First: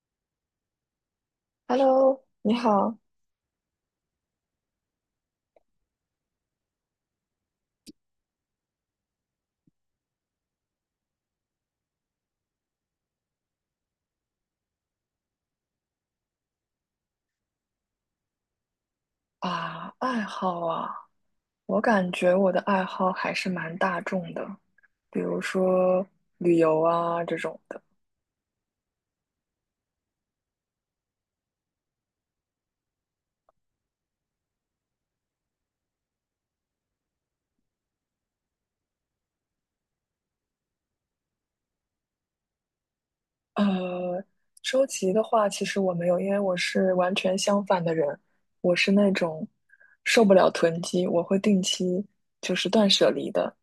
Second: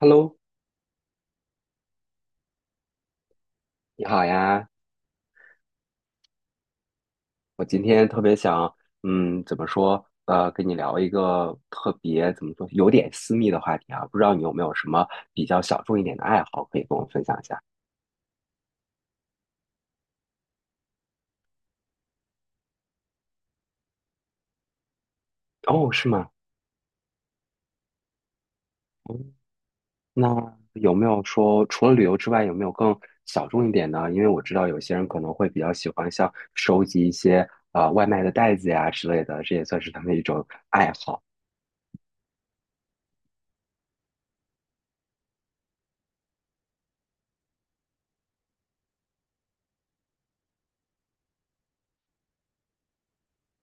Hello，Hello，你好。你好呀！我今天特别想，怎么说？跟你聊一个特别怎么说，有点私密的话题啊。不知道你有没有什么比较小众一点的爱好可以跟我分享一下？啊，爱好啊，我感觉我的爱好还是蛮大众的，比如哦，说是吗？旅游啊这种的。哦，那有没有说除了旅游之外，有没有更小众一点呢？因为我知道有些人可能会比较喜欢像收集一些外卖的袋子呀之类的，这也算是他们一种爱好。呃，收集的话，其实我没有，因为我是完全相反的人，我是那种受不了囤积，我会定期就是断舍离的。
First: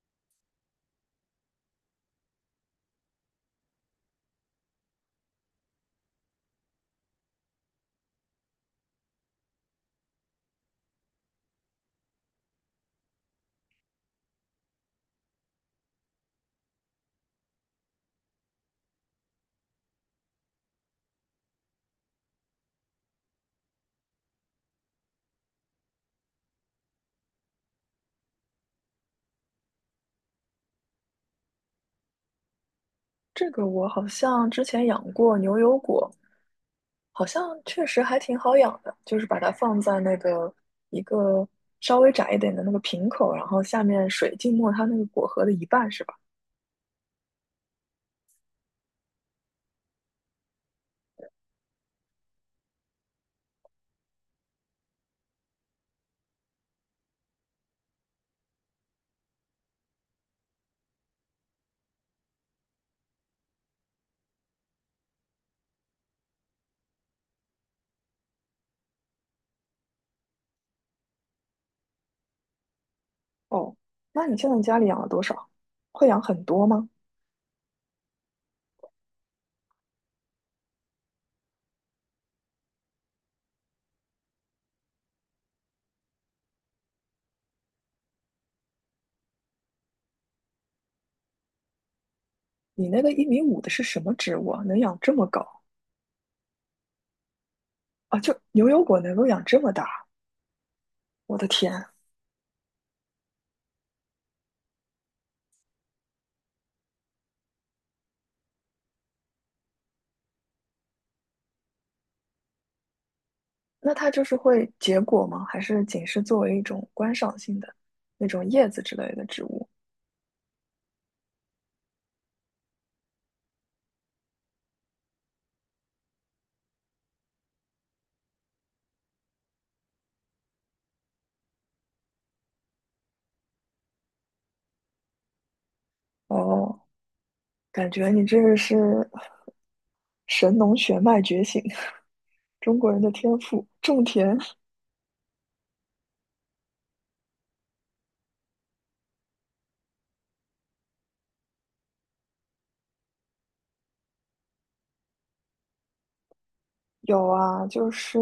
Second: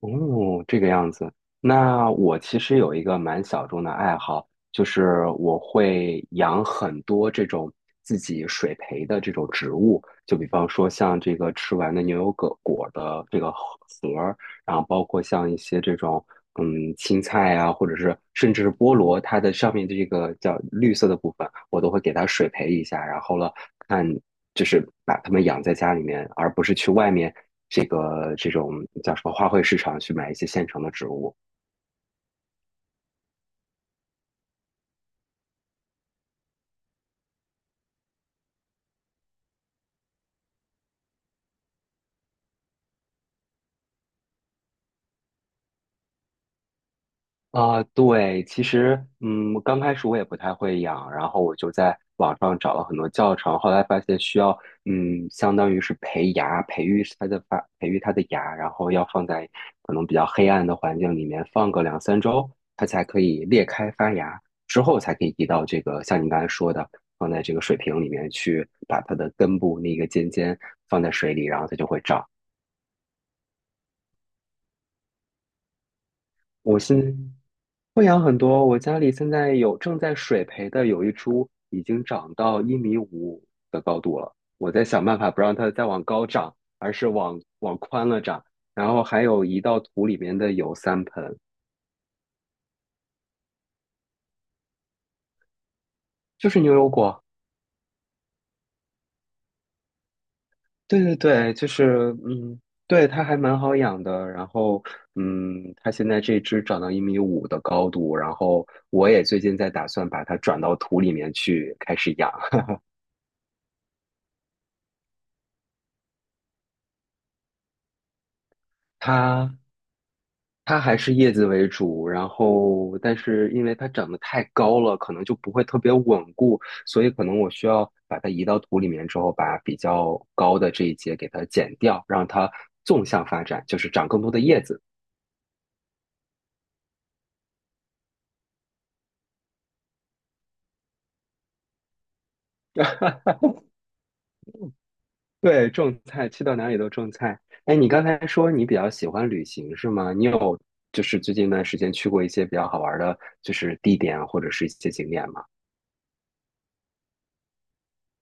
哦，这个样子。那我其实有一个蛮小众的爱好，就是我会养很多这种自己水培的这种植物，就比方说像这个吃完的牛油果果的这个核儿，然后包括像一些这种青菜啊，或者是甚至是菠萝，它的上面的这个叫绿色的部分，我都会给它水培一下，然后了看。就是把它们养在家里面，而不是去外面这个这种叫什么花卉市场去买一些现成的植物。这个我好像之前养过牛油果，好像确实还挺好养的，就是把它放在那个一个稍微窄一点的那个瓶口，然后下面水浸没它那个果核的一半，是吧？啊，对，其实，刚开始我也不太会养，然后我就在网上找了很多教程，后来发现需要，相当于是培芽，培育它的芽，然后要放在可能比较黑暗的环境里面放个2、3周，它才可以裂开发芽，之后才可以移到这个像你刚才说的，放在这个水瓶里面去，把它的根部那个尖尖放在水里，然后它就会长。哦，那你现在家里养了多少？会养很多我吗？是会养很多，我家里现在有正在水培的有一株已经长到一米五的高度了，我在想办法不让它再往高长，而是往宽了长。然后还有移到土里面的有3盆，你那个一米五的是什么植物啊？能养这么高就是牛油果。啊？就牛油果能够养这么大，对对我的对，就天！是对，它还蛮好养的。然后它现在这只长到一米五的高度，然后我也最近在打算把它转到土里面去开始养。那它就是会结果吗？还是仅是作为一种观赏性的那种叶子之类的植它物？它还是叶子为主，然后但是因为它长得太高了，可能就不会特别稳固，所以可能我需要把它移到土里面之后，把比较高的这一节给它剪掉，让它纵向发展，就是长更多的叶子。哦，感觉你这个是神农血脉觉醒，中国人的天 赋。种田对，种菜，去到哪里都种菜。哎，你刚才说你比较喜欢旅行是吗？就是最近一段时间去过一些比较好玩的，就是地点啊或者是一些景点吗？有啊，就是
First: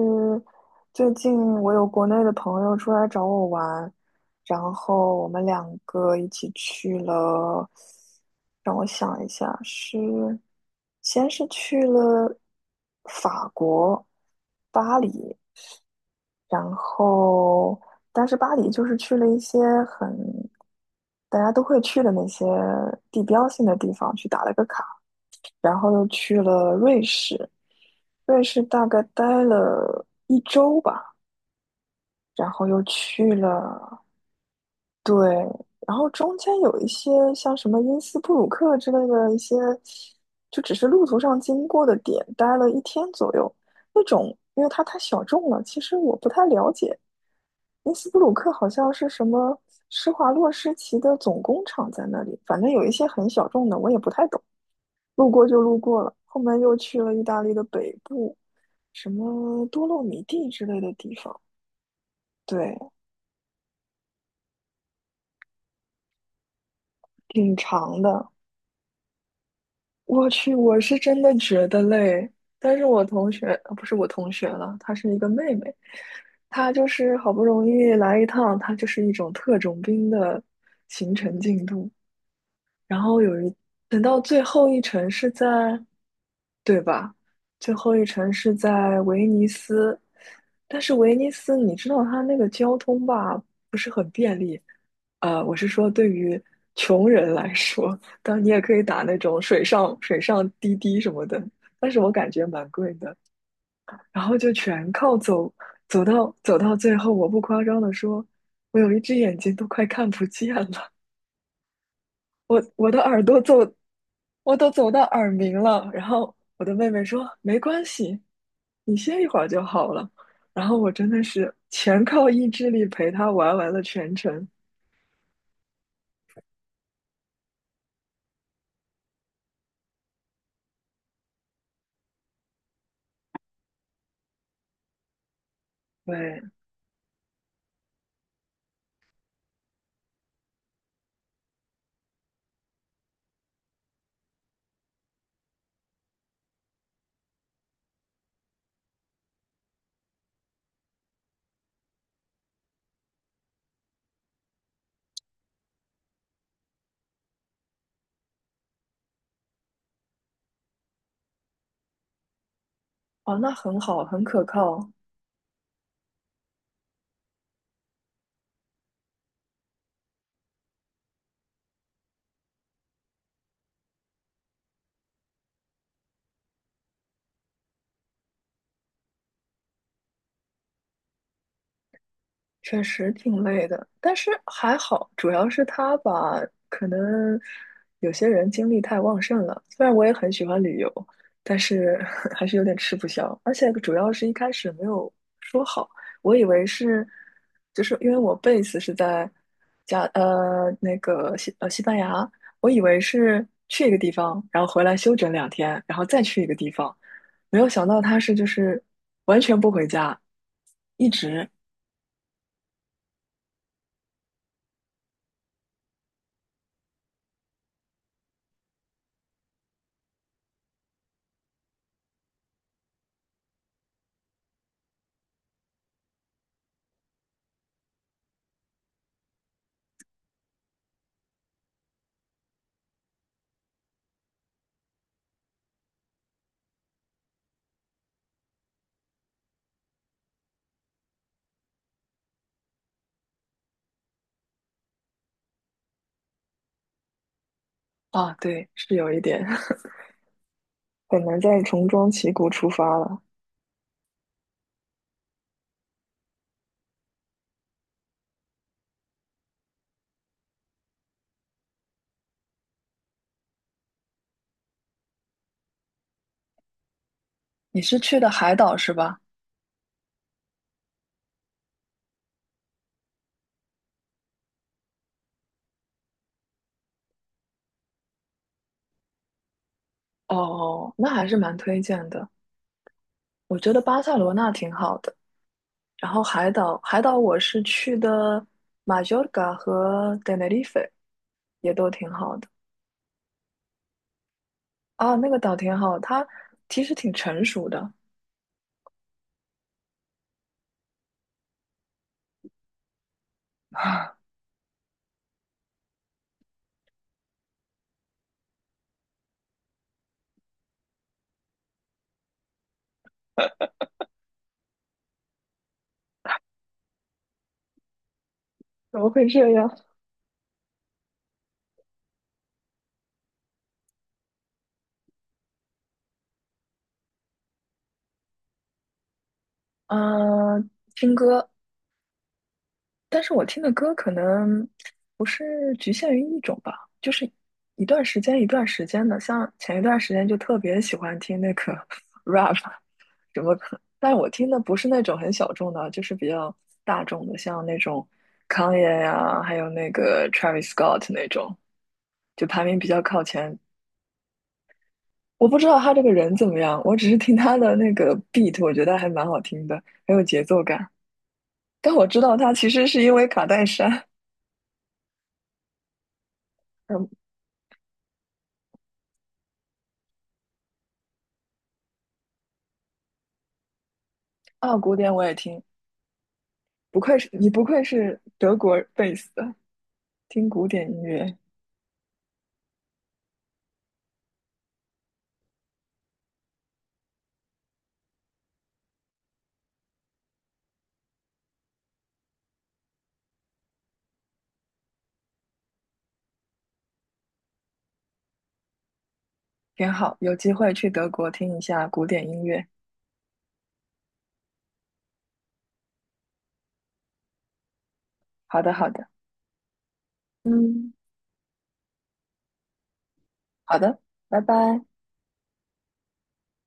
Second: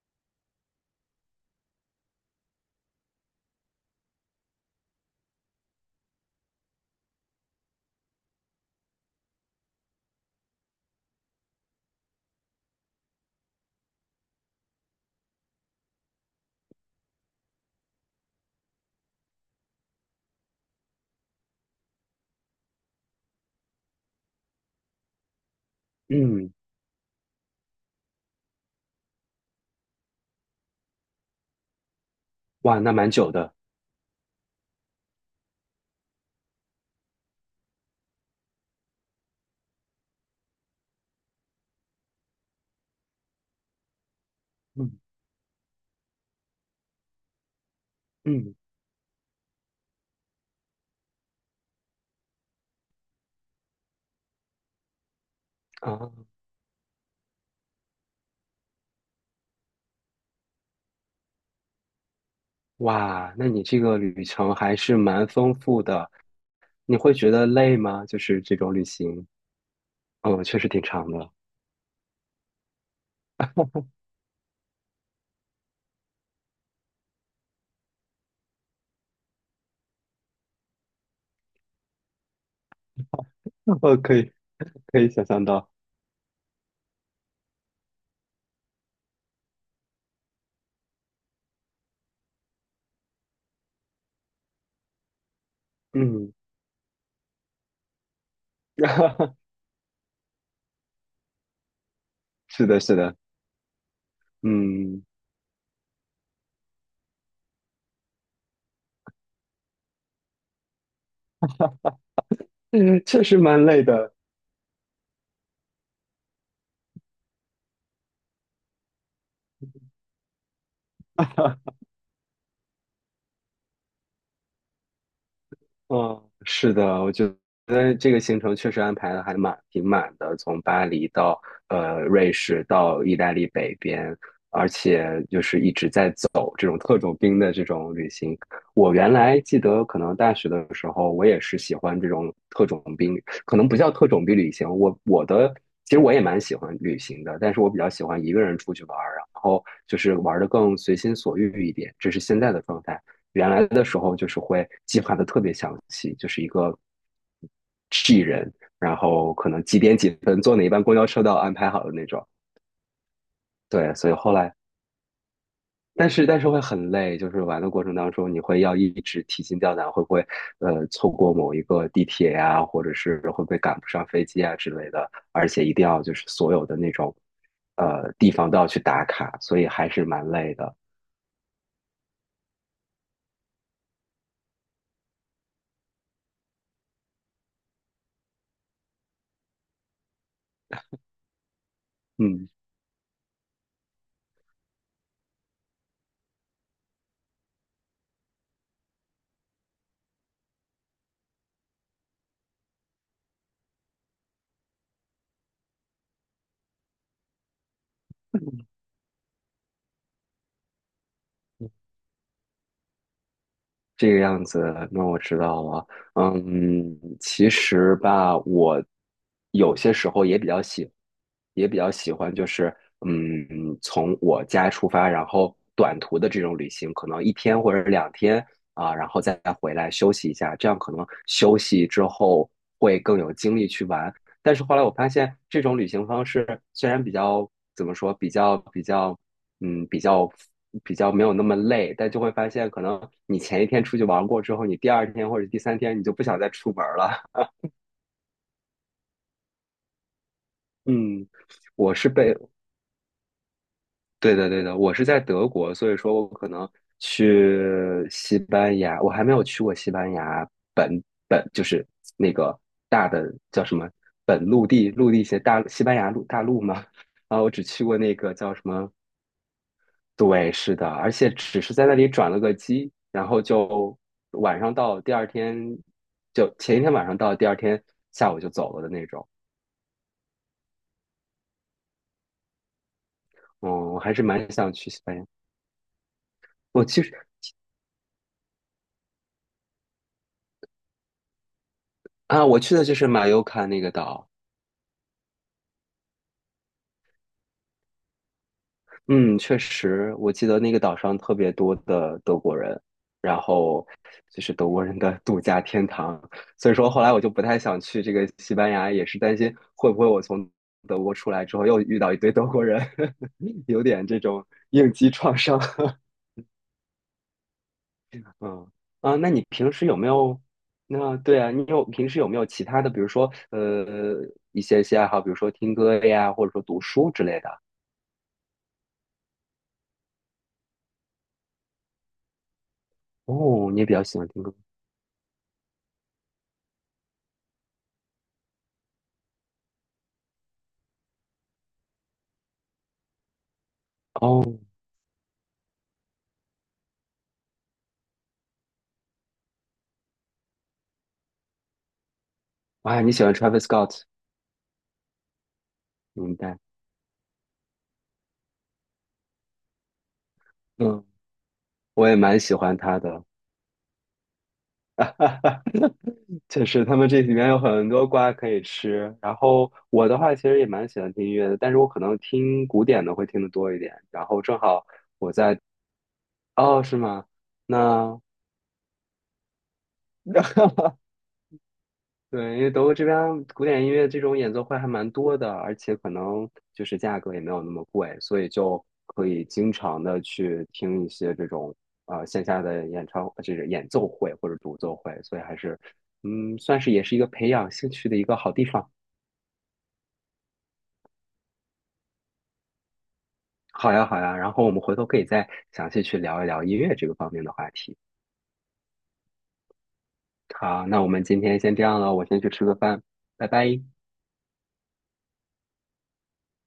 最近我有国内的朋友出来找我玩，然后我们两个一起去了，让我想一下，是先是去了法国巴黎，然后，但是巴黎就是去了一些很大家都会去的那些地标性的地方去打了个卡，然后又去嗯，了瑞士，瑞士大概待了一周吧，然后哇，又那蛮久去的。了。对，然后中间有一些像什么因斯布鲁克之类的一些，就只是路途上经过的点，待了一天左右。那种，因为它太嗯小众了，其实我不太了解。因斯布鲁克嗯好像是什么施华洛世奇的总工厂在那里，反正有一些很小众的，我也不太懂，路过就路过了。啊。后面又去了意大利的北部，什么多洛米蒂之类的地方，对，哇，那你这个旅程还是蛮丰富的，你会觉得挺累长吗？就的。是这种旅行，嗯，确实我挺是长真的。的觉得累，但是我同学，不是我同学了，她是一个妹妹，她就是好不容易来一趟，她就是一种特种兵的行程进度，然后有一，呃，等可到以最后一可以程想是象在，到，对吧？最后一程是在威尼斯，但是威尼斯你知道它那个交通吧，不是很便利，我是说，对嗯，于穷人来说，当然你也可以打那种 水上滴滴什么的，但是我感觉蛮是的，贵是的。的，然后就全嗯，靠走，走到最后，我不夸张的说，我有一只眼睛都快看不见了，我的嗯，耳确实朵走，蛮累的。我都走到耳鸣了。然后我的妹妹说，没关系，你歇一会儿就好了。然后我真的是全靠意志力陪她玩完了全程。嗯，是的，我觉得这个行程确实安排的还蛮挺满的，从巴黎到瑞士到意大利北边，而且就是一直在对，走这种特种兵的这种旅行。我原来记得，可能大学的时候，我也是喜欢这种特种兵，可能不叫特种兵旅行。我我的其实我也蛮喜欢旅行的，但是我比较喜欢一个人出去玩儿，然后就是玩的更随心所欲一点，这是现在的状态。原来的时候就是会计划的特别详细，就是一个 G 人，然后可能几点几分坐哪一班公交车都要安排好的那种。哦，那很对，好，所以很后可来，靠。但是会很累，就是玩的过程当中，你会要一直提心吊胆，会不会错过某一个地铁呀、或者是会不会赶不上飞机啊之类的，而且一定要就是所有的那种地方都要去打卡，所以还是蛮累的。确实挺累的，但是还好，主要是他吧，可能有些人精力太旺盛了。虽然我也很喜欢旅游，但是 还嗯。是有点吃不消。而且主要是一开始没有说好，我以为是，就是因为我贝斯是在那个西班牙，我以为是去一个地方，然后回来休整两天，然后再去一个地方。没有想到他是就是完全不回家，一直。这个样子，那我知道了。嗯，其实吧，我有些时候也比较喜欢，就是嗯，从我家出发，然后短途的这种旅行，可能一天或者2天啊，然后再回来休息一下，这样可能休息之后会更有精力去玩。但是后来我发现，这种旅行方式虽然比较怎么说，比较比较，嗯，比较比较没有那么累，但就会发现，可能你前一天出去玩过之后，你第二天或者第三天你就不想再出门了。啊，对，是有一点，很嗯，难再重我装是旗被，鼓出发了。对的对的，我是在德国，所以说我可能去西班牙，我还没有去过西班牙本就是那个大的叫什么本陆地些大西班牙陆大陆嘛。啊，我只你去是过那去的个叫海什岛么是吧？对，是的，而且只是在那里转了个机，然后就晚上到，第二天就前一天晚上到，第二天下午就走了的那种。哦，那还是蛮推荐的。我嗯，觉得我巴还塞是罗那蛮挺想去好西的，班牙。然后海岛，我海其实岛我是去的马约尔嘎和 Tenerife,也都挺好啊，的。我去的就是马尤卡那个岛，啊，那个岛挺好，它其实挺成熟的。嗯，确实，我记得那个岛上特别多的德国人，然 后啊，就是德国人的 度假天堂，所以说后来我就不太想去这个西班牙，也是担心会不会我从德国出来之后又遇到一堆德国人，有点这种应激创伤。嗯怎么啊，会那你这样？平时有没有？那对啊，平时有没有其他的，比如说一些爱好，比如说听歌呀，或者说读书之类的？嗯、听歌，但是我听哦，的你也比歌较可喜欢听歌。能不是局限于一种吧，就是一段时间一段时间的。像前一段时间就特别喜欢听那个 rap,什么可，但我听的哦不是那种很小众的啊，就是比较大众的，像那种 Kanye 呀、还有那个 Travis Scott 那种，就排名比哇，较你喜靠欢 前。Travis Scott，我不知道他这个人明怎么白？样，我只是听他的那个 beat,我觉得还蛮好听的，很有节奏感。嗯，但我我也知道蛮他喜其欢实他是因的。为卡戴珊 确实，他们这 里面有很多瓜可以吃。然后我的话，其实也蛮喜欢听音乐的，但是我可能听古典的会听得多一点。然后正啊，好古典我我也在，听，哦，是不愧吗？是你，不愧那 是德国贝斯的，听古典音 乐对，因为德国这边古典音乐这种演奏会还蛮多的，而且可能就是价格也没有那么贵，所以就可以经常的去听一些这种线下的演唱，就是演奏会或者独奏会，所以还是算是也是一个培养兴趣的一个好地方。挺好。有机会去德国听一下古典音乐。好呀，好呀，然后我们回头可以再详细去聊一聊音乐这个方面的话题。好的，好的，好，嗯，那我们今天先这样了，我先去吃个饭，拜好拜。的，拜拜。